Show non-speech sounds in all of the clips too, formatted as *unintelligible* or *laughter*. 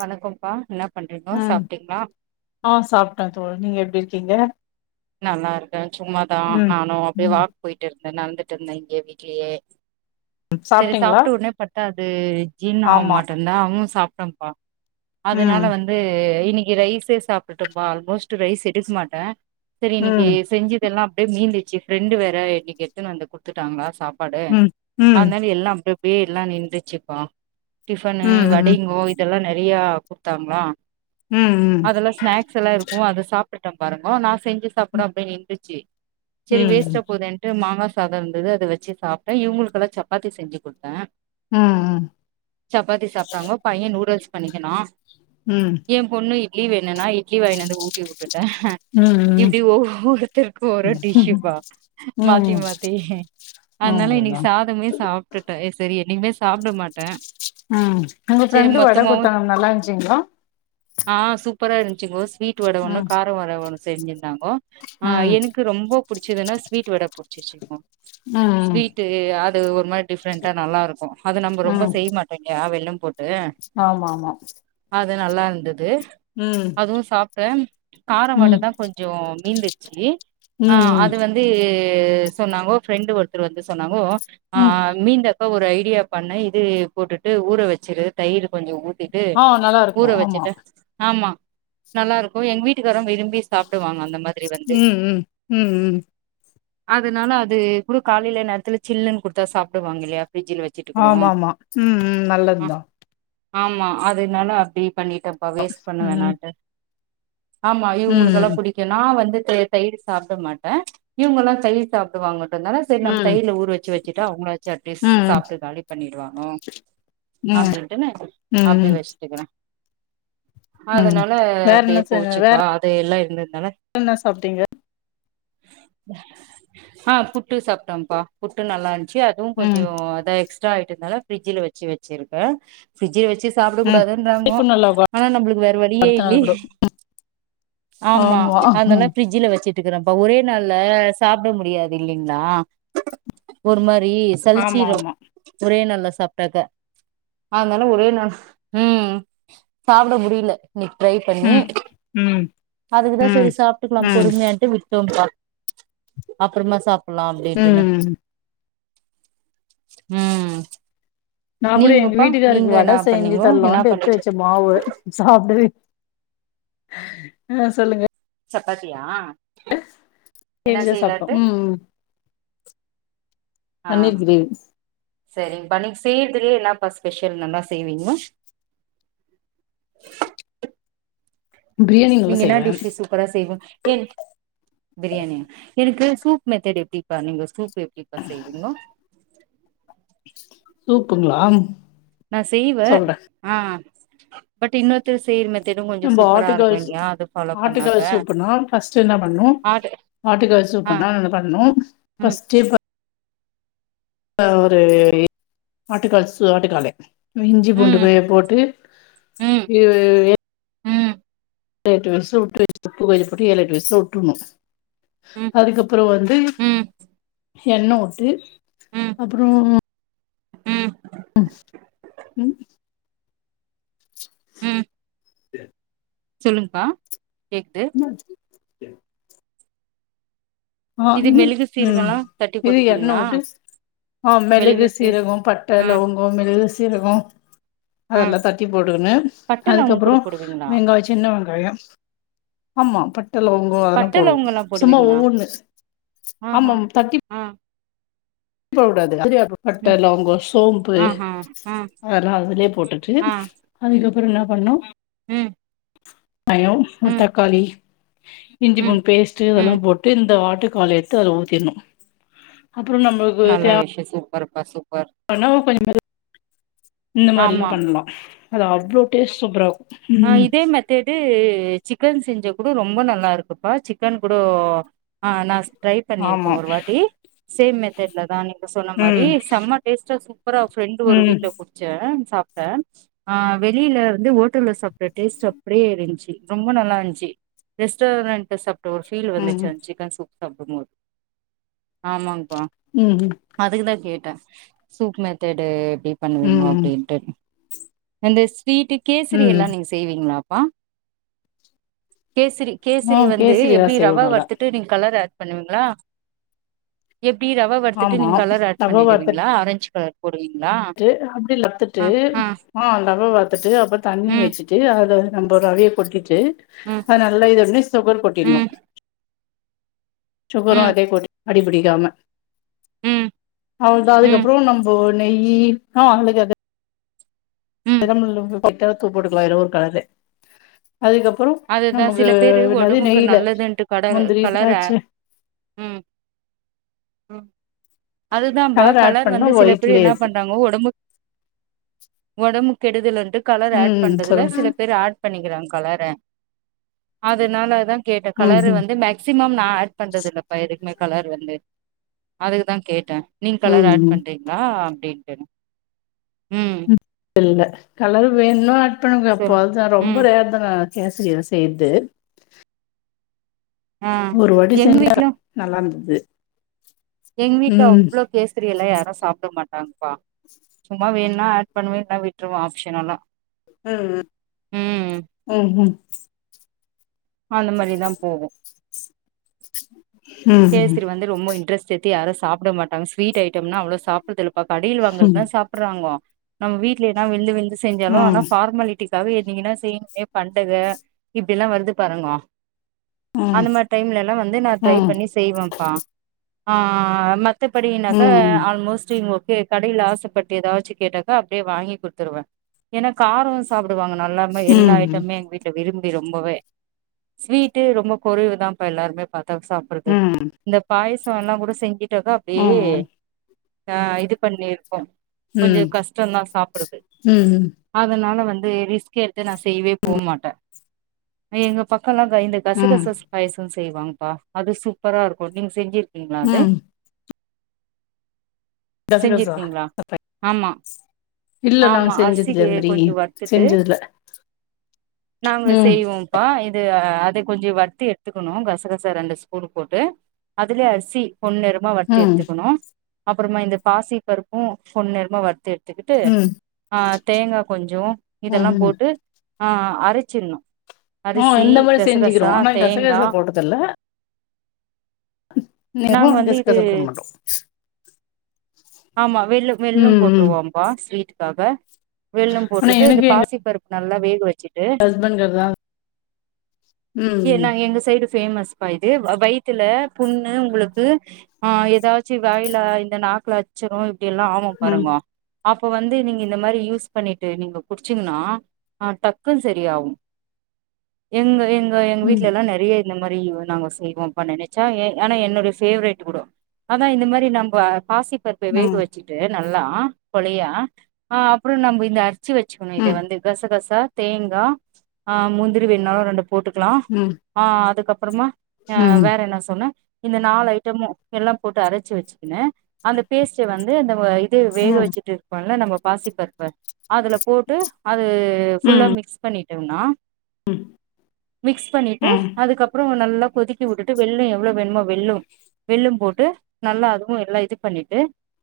வணக்கம்ப்பா என்னாப் உம் ஆஹ் சாப்ட்டேன் தோழி நீங்க எப்டி இருக் கீங்க நல்லா இருக்கே சும்மாதா நானும் அப்டியே ம் வாக் போயிட்டு இருக் கேன் நடந்துட்டு இருந்தேன் இங்கே வீட்லயே சரி சாப்ட்டீங்களா? சாப்டு உட்னே பட்தா இது ஜீன் ஆமா ஆவ்மாட்டோன்தா அவுங்க சாப் டேன் பா ம் அதனால வந்தூ இன்னிக்கு ரைஸே சாப்டுட்டுபா ஆல்மோஸ்ட் ரைஸ் எடுக்க மாட்டேன் சரி இன்னிக்கு ம் செஞ்சதெல்லாம் அப்டியே மீந்திச்சு ஃப்ரெண்டு வேற இன்னிக்கு எடுத்துனு வந்து குட்துட்டாங்க சாப் பாடு ம் ம் அதனால எல்லாம் அப்டியே அப்டியே எல்லாம் நின்றுச்சுப்பா டிஃப்பனூ ம் ம் வடயுங்கோ இதெல்லா நெ றயா குடுத்தாங்களா ம் ம் அதெல்லா ஸ்நாக்ஸ் எல்லாம் இருக்கும் அத சாப் விட்டம் பாருங்க நா செஞ்சு சாப்ட அப்படியே நின்றுச்சு சரி ம் வேஸ்டா போதேன்ட்டு மாங்கா சாதம் இருந்தது அதை வச்சு சாப்டேன் இவங்களுக்கெல்லாம் சப்பாத்தி செஞ்சு கொடுத்தேன் ம் சப்பாத்தி சாப்டாங்க பையன் நூடுல்ஸ் பண்ணிக்கணும் ம் ஏன் பொண்ணு இட்லி வேணும்னா இட்லி வாங்கினந்து ஊட்டிவிட்டு ட்டேன் ம் இப்படி ஒவ்வொருத்தருக்கும் ஒரு டிஷ்ப்பா மாத்தி ம் மாத்தி அதனால அவ்ளோதா இன்னைக்கு சாதமே சாப்டுட்டே சரி நீவே சாப்ட மாட்டேன் உம் உங்க ஃப்ரெண்டு வட குத்தாங்க நல்லா இருந்துச்சீங்களா ஆஹ் சூப்பரா இருந்துச்சுங்கோஸ் ஸ்வீட்டு வட ஒன்னு ம் கார வட ஒன்னு செஞ்சி கோ ம் எனக்கு ரொம்ப புடிச்சிதினா ஸ்வீட்டு வடை புடிச்சிச்சுங்கோ ஆஹ் ம் ஸ்வீட் அது ஒரு மாரி டிஃப்ரெண்ட்டா நல்லா இருக்கும் அது நம்ம ரொம்ப செய்ய மாட்டோம்க வெல்லம் போட்டு ஆமாமா அது நல்லாருந்துது அதுவு சாப்ட்டே கார ம் வடதா கொஞ் மீந்துருச்சு ஆ ம் அது வந்து து சொன்னாங்கோ ஃப்ரெண்டு ஒருத்தர் வந்து சொன்னாங்கோ ஆ ம் மீந்த த ஒரு ஐடியா பண்ண இது போட்டுட்டு ஊற வச்சிரு தயிர் கொஞ்ச ஊ த்திட்டு ஆ நல்லா இருக்கு ஊற ஆமா வச்சுட்டே ஆமா நல்லா இருக்கு எங்க வீட்டு காரு விரும்பி சாப் ம் ம் ம் ம் அதுனால அது கூட காலைல நேரத்துல ஜில்லுனு குடுத்தா சாப்டுவாங்க இல்லயா ஆமாமா ம் ம் ஆ நல்லதுதா ஆமா அதுனால அப்டி பண்ணிட்டப்பா வேஸ்ட் பண்ண ம் வேணான்ட்டு ஆமா ம் ம் இவங்களுக்கெல்ல நா வந்து தயிர் சாப்பிட மாட்டே இவங்கல்லா தயிர் சாப்பிடுவாங்க இருந்ததால சரி நம்ம ம் தயிர்ல ஊற வச்சு வச்சிட்டா அவங்கள வச்சு அட்லீஸ் சாப்பட்டு காலி பண்ணிடுவாங்க ம் அப்படிடுன்னு அப்படி ம் வச்சட்டுக்குறே ம் அதனால வேற என்ன அப்படியே செஞ்ச போச்சுப்பா அது எல்லா இருந் வேற என்ன சாப்டீங்க ஆ புட்டு சாப்பிட்டம்ப்பா புட்டு நல்லா இருந் ச்சு அதுவு கொஞ்ச ம் அத எக்ஸ் ரா ஆயிட்டுனால பிரிட்ஜில வச்சு வச்சிருக்கே பிரிட்ஜ் வச்சு ம் சாப்பிடக்கூடாதுன்றானுங்கோ இப்ப நல்லா கொ ஆனா நம்மளுக்கு வேற வழியே அடுத்த இல்ல நாள் கூட ஆமா அதனால பிரிட்ஜில வச்சு டுக்கறப்போ ஒரே நாள்ல சாப்பிட முடியாது இல்லைங்களா ஒரு ம சலி ஆமா சலிச்சுரும் ஆமா ஒரே நாள்ல சாப்ட்டாக்க அதுனால ஒரே நாள் உம் சாப்பிட முடில இன்னக்கி ட்ரை பண்ணி ம் ம் அதுக்கு தா ம் ப்படி சாப்பிட்டுக்கலா ம் பொறுமையான்ட்டு விட்டோங்க்கா அப்பறமா சாப் புல்லா அப்டீன்டுன்னு ம் உம் நா கூட எங்க வீட்டுக்காருக்கு வட செஞ்சு பண்ணீங்கோ என்னா தரலான்ட்டு எத்து பண்ணீங்க வெச்ச மாவு சாப்டவே ஆஹ் சொல்லுங்க சப்பாத்தியா என்ன ஏவிதா சாப்ட்டோ செய்யலான்ட்டு உம் ம் ஆ பன்னீர் கிரேவி செய்துலியே என்னாப்பா ஸ்பெஷல் நல்லா செய்வீங்க பிரியாணி நல்லா நீங்க என்னா செய்வே டிஷ்ஸு சூப்பரா செய்வோ என்க் பிரியாணி எனுக்கு சூப் மெத்தெடு எப்டிப்பா நீங்க சூப் ப்பு எப்டிப்பா செய்வீங்கோ சூப்புங்ளா நா செய்வே ஆஹ் பட் இன்னொருத்தர் செய்ற மெ நம்ப ஆட்டுக்கால் சூப் பண்ணாக்க ஆட்டுக்கால் சூப்புனா ஃபஸ்ட்டு என்ன பண்ணு ஆடு ஆட்டுக்கால் ஆ சூப்புனா ந பண்ணு ம் ஃபஸ்டே அ ஒரு ஆட்டுக்கால் சூ ஆட்டுக்காலு இஞ்சி பூண்டு ம் போய போட்டு உம் எ எட்டு விசிலுட்டு *inaudible* ஏலெட்டு விசிலு உட்ருணு ம் அதுக்கப்பறோ வந்து ம் எண்ண உட்டு அப்புறோ உம் ம் ஹு சரி *unintelligible* சொல்லுங்ப்பா கேக்து ஆஹ் இது ம் மெழுகு ம் சீரகல்லா தட்டி இது எண்ண போட்டுப்பீங்களா விட்டு ஆ மெழுகு மெளகு சீர் சீரகொ பட்ட ஆ லவங்கொ *unintelligible* ஜீரகோ ஆ அதல்லா தட்டி போட்டுகுனு பட்ட லவங்க அதுக்கப்புறோ கூட போடுவீங்களா வெங்காய் சின்ன வெங்காயம் ஆமா பட்ட லவங்கோ அதல்லா போடுவோ சும்மா ஒவ்வொன்னு ஆ ஹ ஆ *inaudible* போ கூடாது *unintelligible* பட்ட ம் லவங்கோ ஷோம்பு ஆஹா ஆ அதல்லா அதுலியே போட்டுட்டு அதிக ப்புற என்னா பண்ணு உம் காயோ ஒர் தக்காளி இஞ்சி ம் பூண்டு பேஸ்ட் ம் இதெல்லாம் போட்டு இந்த வா ட்டு கால எத்து அதுல ஊத்திடனு அப்புறோ நம் நல்ல விஷயொ சூப்பர் பசு ஆனா கொஞ்சோ *unintelligible* இந்த மாரில்லா ஆமா பண்லா அது அவ்ள டேஸ் சூப்பரா இருக்கு ஆஹ் ம் இதே மெத்தேடு சிக்கன் செஞ்சா கூட ரொம்ப நல்லா இருக்குப்பா சிக்கன் கூட ஆஹ் நா ட்ரை ஆமா பண்ணியிருக்க ஒரு வாட்டி சேம் மெத்தட்லதா நீங்க சொன்ன மாரி ம் செம்ம டேஸ்ட்டா சூப்பரா ஃப்ரெண்டு ஒரு ம் வீட்ல குடிச்ச சாப்பிட்ட ஆ வெளில வந்து ஓட் டல சாப்ட டேஸ்ட் அப்டியே இருந்ச்சு ரொம்ப நல்லா இருந்ச்சு ரெஸ்டாரண்ட் சாப் ஒருபீல் வந்துச்சு ம் அந்த சிக்கன் சூப் சாப்புடும்போது ஆமாங்க ம் ம் அப்ப அதுக்குதா கே சாப்ட்ட சூப் மெத்தேடு எப்டி பண்ணுவீங்கோ ம் அப்டின்ட்டு அந்த ஸ்வீட்டு கேசரி எல்லா ம் நீங்க செய்வீங்ளா வா கேசரி கேசரி ம் வந்து கேசரி எல்லா எப்டி செய்வோ ரவ நல்லா வறுத்துட்டு நீங்க கலர ஏடு பண்ணுவீங்ளா எப் படி ரவ வறுத்துட்டு ஆமா நீங்க கலர் ஏட் ரவா வார்த்த பண்ணிடுவீங்ளா ஆரஞ்ச் கலர் போடுவீங்களா ட்டு அப்டியே வறுத்துட்டு ஆ ஆ ஆஹ் ரவ வறுத்துட்டு அப்புறோ தண்ணி ம் வெச்சு ட்டு அத நம்ம ரவய கொட்டிட்டு ம் அஹ் நல்லா இத ஒண்ண சுகர் கொட்டிணு ம் சுகரும் ம் அதே கூடி அடிபிடிக்காம ம் அவ்தா ம் அதுக்கப்புறோ நம்போ நெய்யி ஆ அவங்களுக்கு அது ம் *unintelligible* *unintelligible* போட்டுக்கலா எதோ ஒரு கலரு அதுக்கப்புறோ அதுதா நமக்கு சில பேரு என்னது ஒடம்புக்கு நெய்யில நல்லதுன்ட்டு கடல முந்திரி கலர திராச்ச ம் ம் அதுதாம்பா கலர் பண்ணா வந்து சில பேர் ஒயிட்லயே என்னா இருக்கு பண்றாங்கோ ஒடம்புக் ஒடம்பு கெடுதலரு கலர் ஆட் ம் பண்றதுல சொல்லுங்க சில பேர் ஆட் பண்ணிக்கிறாங் கலார அது நால தா கேட்ட ம் கலரு வந்து மேக்சிமம் நா ஆட் பண்றது இல்லப்பா எதுக்குமே கலர் வந்து அதுக்கு தா கேட்டே நீங் ம் கலர் ம் ஆட் ம் பண்றிங்ளா அப்டின் உம் இல்ல கலர் வேணுனா ஆட் பணுங்க சொல் பொத்ச்சா ரொம்ப ம் ரேர் தான கேசரியலா செய்ர்து ஆ ஒரு வாட்டி செஞ்சா நல்லாருந்தது து எங் வீட்ல அவ்ளோ கேசரியெல்லா யாரு சாப்ட மாட் டாங்பா சும்மா வேணுனா ஆட் பண்ணுவே இல்னா விட்ருவ ஆப்ஷனல்லா உம் உம் உம் அந்த மாரிதா போகு ம் கேசரி வந்து ரொம்பொ இன்ட்ரெஸ் செத்தி யாரு சாப்ட மாட்டாங்க ஸ்வீட் ஐட்டம்னா அவ்ளோ சாப்ட்றதில்ல கடையில் ம் வாங்குறத்னா சாப்ட்றாங்கோ நம்ம வீட்லைனா வில்லு விந் செஞ்சாலு ஆனா ம் ம் ஃபார்மாலிட்டி காவெ நீங்கன்னா செய் எ பண்டக இப்டிலா வருது பாருங்கோ ம் அந்த மாரி டைம்லேலா வந்து நா ட்ரை ம் பண்ணி செய்வம்ப்பா ஆ மத் ம் தப்படினக ம் ஆல்மோஸ்ட் இவங்கொ கு கடையில ஆசப்பட்டு ஏதாச்சு கேட்டாக்கா அப்டியே வாங்கி குடுத்துருவே ஏனா காரோ சாப்புடுவாங்க நல்லாம ம் எல்லா ஐட்டம்மே எங்க வீட்ல விரும் பி ரொம்பொவே ஸ்வீட்டு ரொம்ப கொறைவு தாம்ப்பா எல்லாருமே பாத்தா சா து இந்த பாய்ஸ் சலாங்கூட செஞ்சி விட்டாக்கா அப்டியே ஆ இது பண்ணிரு கொஞ்சோ ம் கஷ்ட தா சாப்புடது ம் அதனால வந் *unintelligible* இத நா செய்வே போ மாட்டே ஆ எங்க பக் கல்லாக்கா இந்த கச கச ம் ஸ்பைஸ் செய்வாங்ப்பா அது சூப் பரா இருக்கு நீங்க செஞ்சி ங்களா அது ம் கசகசா செஞ்சிருக்கீங்களா ஆமா இல்ல நாங்க ஆமா செஞ்சதில்ல அரிசிக்கு அந்த மாரி கொஞ்சோ வருத்துட்டு செஞ்சதுல நாங்க ம் செய்வோம்ப்பா இது ஆ கொஞ்சோ வர்த்து எட்த்துக்கணு கசகசா ரெண்டு ஸ்பூன்னு போட்டு அதுலே அரிசி பொன் நிறமா வர்த்து ம் எடுத்துக்கணு அப்பறமா இந்த பாசி பருப்பும் பொன் நிறமா வருத்து த்துக்குட்டு ம் ஆ தேங்கா கொஞ்சோ ம் இதெல்லா ம் போட்டு ஆ ஆ அரைச்சிறணு ஆ இந்த மாரி செஞ்சுக்கிறோ ஆனா கசகசா போட்டதில்ல நாங்க *unintelligible* வந்து இது கசகசா போட மாட்டோ ஆமா வெல்ல வெல்லம் ம் ம் போட்ருவோப்பா ஸ்வீட் காக வெல்லம் போட்டுட்டு இந்த பாசி பருப்பு நல்லா வேக வச் ஹஸ்பண்ட் *unintelligible* ம் ஏ ம் நாங்க எங்க சைடு ஃபேமஸ்ப்பா இது வ வயித்துல புண்ணு உங்களுக்கு ஆ எதாச்சு வாயில இந்த நாக்குல *unintelligible* இல்லனா *unintelligible* ம் பாருங்க அப்போ வந்து நீங்க இந்த மாரி யூஸ் பண்ணிட்டு நீங்க குடிச்சீங்கன்னா ஆ டக்குன்னு செரியாவு எங்க எங் ஆ எங்க ம் வீட்டுல எல்லா நெறைய இந்த மாரி நாங்க செய்வோப்பா நெனச்சா எ ஆனா என்னுடைய ஃபேவரட்க்குடோ அதா இந்த மாரி நம்ப பாசி இப்ப ம் வேக ம் வச்சுட்டு நல்லா கொழையா ஆஹ் அப்புறம் நம்ம இந்த அ ரச்சு வச்சக்கணும் இத ம் வந்து கசகச தேங்காய் ஆஹ் முந்திரி வேணாலும் ரெண்டு போட்டுக்கலாம் ம் ஆஹ் அதுக்கப் அப்புறமா ஆஹ் ம் வேற என்ன சொன்ன இந்த நாலு ஐட்டமும் எல்லாம் போட்டு அரைச்சு வச்சுக்கனேன் அந்த பேஸ்ட் வந்து இந்த வேக வச்சுட்டு இருக்கோம்ல நம்ம பாசிப்பருப்ப அதுல போட்டு அது ஃபுல்லா ம் மிக்ஸ் பண்ணி வேவும்னா ம் மிக்ஸ் பண்ணிட்டு ம் அதுக்கப்புறம் நல்லா கொதிக்கி விட்டுட்டு வெள்ளம் எவ்வளவு வேணுமோ வெள்ளும் வெள்ளும் போட்டு நல்லா அதுவும் எல்லாம் இது பண்ணி டு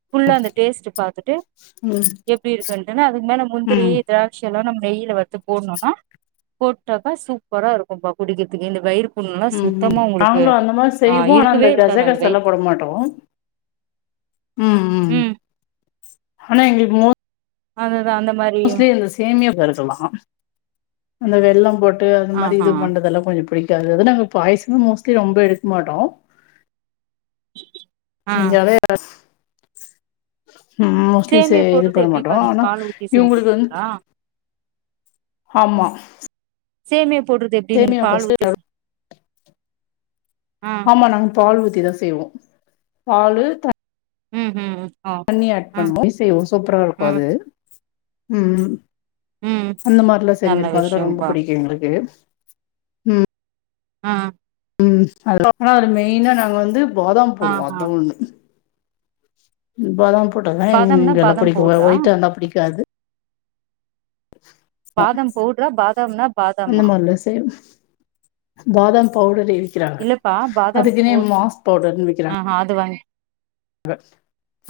ஃபுல்லா அந்த டேஸ்ட்ட் பாத்துட்டு ம் எப்படி இருக்குன்ன்னா அதுக்கு மேல முந்திரி ம் திராட்சை எல்லாம் நம்ம நெய்யில வருத்து போடணும்னா போட்டாக்கா சூப்பரா இருக்கும் பா குடிக்கிறதுக்கு இந்த வயிறு புண்ணுல்லா உஹம் உஹம் சுத்தமா உங்களுக்கு நாங்களும் அந்த மாதரி ஆ செய்வோம் ஆனா அந்த இருக்கவே கஜ இருக்காது அந்த கசால்ல வயித் போட மாட்டோம் உஹம் உஹம் ம் ஆனா எங்களுக்கு ம அத மோஸ்ட்லி இந்த சேமிய பெருக்கலாம் அந்த வெள்ளம் போ ட்டு அது மாரி ஆஹா இது பண்றதல்லாம் கொஞ்சம் பிடிக் காது நாங்க பாயசம மோஸ்ட்லி ரொம்ப எடுக்க மாட்டோம் ஆ செஞ்சாவே உஹம் மோஸ்ட்லி ச சேமியா இது போடுறது பண்ண எப்டிப்பா மாட்டோம் நீங்க ஆனா பால் ஊத்தி இவுங்களுக்கு வந்து செஞ்சுருவீங்களா ஆமா சேமி யா போடுறது எப்படி நீங்க சேமியா பால் ஃபஸ்ட்டு ஊத்தி செ ஆ ஆமா நாங்க பால் ஊத்தி தான் செய்வோம் பாலு உம் உம் உம் தண்ணிய ஆட் பண்ணுவோ *inaudible* சூப்பரா இருக்கு ம் அது ம் ம் ம் அந்த மாரில்லா நல்ல செஞ்சிருக்கோ அதெல்லா ரொம்ப விஷயம்ப்பா புடிக்கு எங்களுக்கு ம் ஆ ம் *inaudible* அது மெய்னா நாங்க வந்து பாதாம் போடுவோ ஆஹா அதா ஒன்னு பாதாம் போட்ருங்க பாதாம்னா இங்கெல்லா பாதாம் புடிக்குமா பவுட்ரா ஒயிட்டா இருந்தா புடிக்காது மா பாதாம் பவுட்ரா பாதாம்னா அந்த பாதாமா மாரிலா செ பாதாம் பவ்டரே க்கிறாங்க இல்லப்பா பாதாம் அதுக்குனே பவுட் மாஸ் பவ்டர்னு விக்கிறாங்க ஆஹா அது வாங்கி க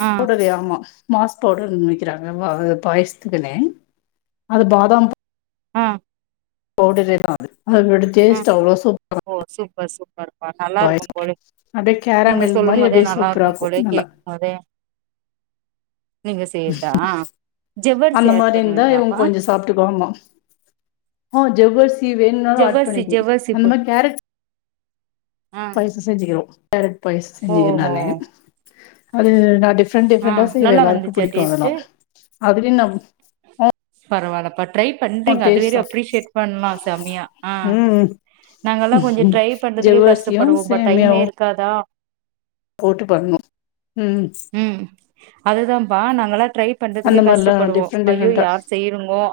ஆ பவ்டரே ஆமா மாஸ் பவ்டருன் விக்கிறாங்க வ பாயசத்துக்னே அது பாதாம் ப அ பவ்டரேதா அது அதோட டேஸ்ட்டு அவ்ளோ *inaudible* பசு பார்ப்பா நல்லா இருக்கும் பாயசம் போல அப்டியே நீங்க கேரமில் சொல்லும் மாரி போதே அப்டியே நல்லா சூப்பரா இருக்கும் போல இருக்கு நல்லா கேக்கும் போதே நீங்க செய்யறதா ஆ ஜவ்வரிசி அந்த ஆட் மாரி இருந்தா இவுங் பண்ணுவீங்களாப்பா கொஞ்சொ சாப்டுக்குவாங்கோ அ ஜவ்வர் சி வேணுன்னாலு ஆட் ஜவ்வரிசி பண்ணிப்போ ஜவ்வரிசி அந்த போ மாரி கேரட் ஆ பைசு செஞ்சுக்கிறோ கேரட் பாய்ஸ் செஞ்சிக்கு ஓஹோ நானு அது நா டிஃப் ஃப்ரெண்ட் ஆ டிஃப்ரெண்டா செய்வே நல்லா எல்லார்க்கு வந்துச்சா பிடிக்கு அதல்லா டேஸ்ட்டு அதுல்யு நம் பரவால்ல பட் ட்ரை பண்றீங்க அது வரையு தான் அப்ரிஷியேட் பண்லா செமியா அ ம் நாங்கல்லா கொஞ்சு ட்ரை பண்றதுக்கே ஜவ்வரிசியும் கஷ்டப்படுவோ பட் டைமே சேமியாவும் இருக்காதா போட்டு பண்ணு ம் அதுதாம்ப்பா நாங்களா ட்ரை பண்றதுக்கே அந்த மாதிரிலாம் கஷ்டப்படுவோ டிஃப்ரெண்ட் ஐயோ டிஃப்ரெண்டா யார் செய்றுங்கோ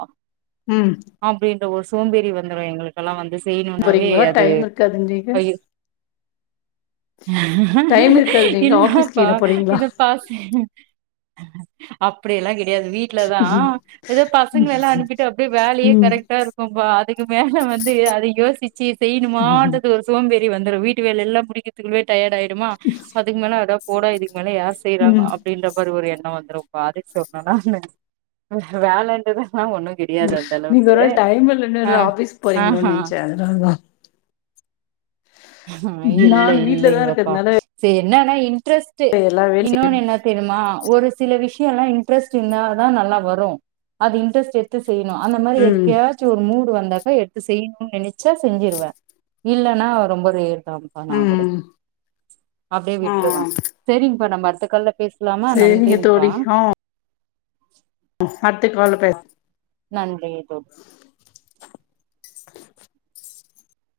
ம் அப்டின் ஒரு சோம்பேறி வந்துரு எங்களுக்கல்லா வந்துஸ் செய்ணுனாவே போறீங்களா அது டைம் இருக்காது நீங்க பயிர் டைம் இருக்காது நீங்க ஆபீஸ்க்கு இல்லப்பா என்ன போறீங்களா இது பாஸ் அப்படியெல்லா அது வீட்ல தான் எது ம் பசங்கலல்லா அனுப்பிட்டு அப்படியே வேலையே கரெக்டா இருக்கும்பா அதுக்கு மேல வந்து அத யோசிச்சு ம் செய்யணுமானு ஒரு சோம்பேறி வந்து வீட்டு வேல எல்லாம் முடிக்கதுக்கவே டயர்ட் ஆயிடு மா அதுக்கு மேல அதெல்லா போடாடு இதல்லா யார் செய்றாங்க ம். அப்டின்ற மாரி ஒரு எண்ணம் வந்துரும் *unintelligible* சொல்லணும்னா வேலைன்றத ம் நீங்க ஒரு வேல டைம் இல்லன்னு ஆ ஆபிஸ்க்கு போறீங்களோனு ஆஹா நினைச்சே அதனாலதான் அஹ் இல்லை நான் வீட்ல தான் இல்லைங்கப்பா இருக்கிறதுனால சே என்னானா இன்டரெஸ்ட்டு எல்லா வேலையும் இன்னொனு என்ன தெரியுமா ஒரு சில விஷய எல்லா இன்ட்ரெஸ்ட் இருந்தால தான் நல்லா வரும் அது இன்ட்ரெஸ்ட் எடுத்து செய்யணும் அந்த மாரி செய்வேன். ம் எப்பயாச்சு ஒரு மூடு வந்து எடுத்து செய்யணும் நினைச்சா செஞ்சிருவேன் இல்லன்னா ரொம்ப ம் கண்டிப்பா நா கூட ம் அப்டியே ஆ விட்டுருவேன் சரிங்கப்பா நம்ம இந்தக்கல்ல பேஸ்லாமா சரிங்க நன்றிங்ப்பா தோழி ஆ அடுத்த கால்ல பேச நன்றி தோழி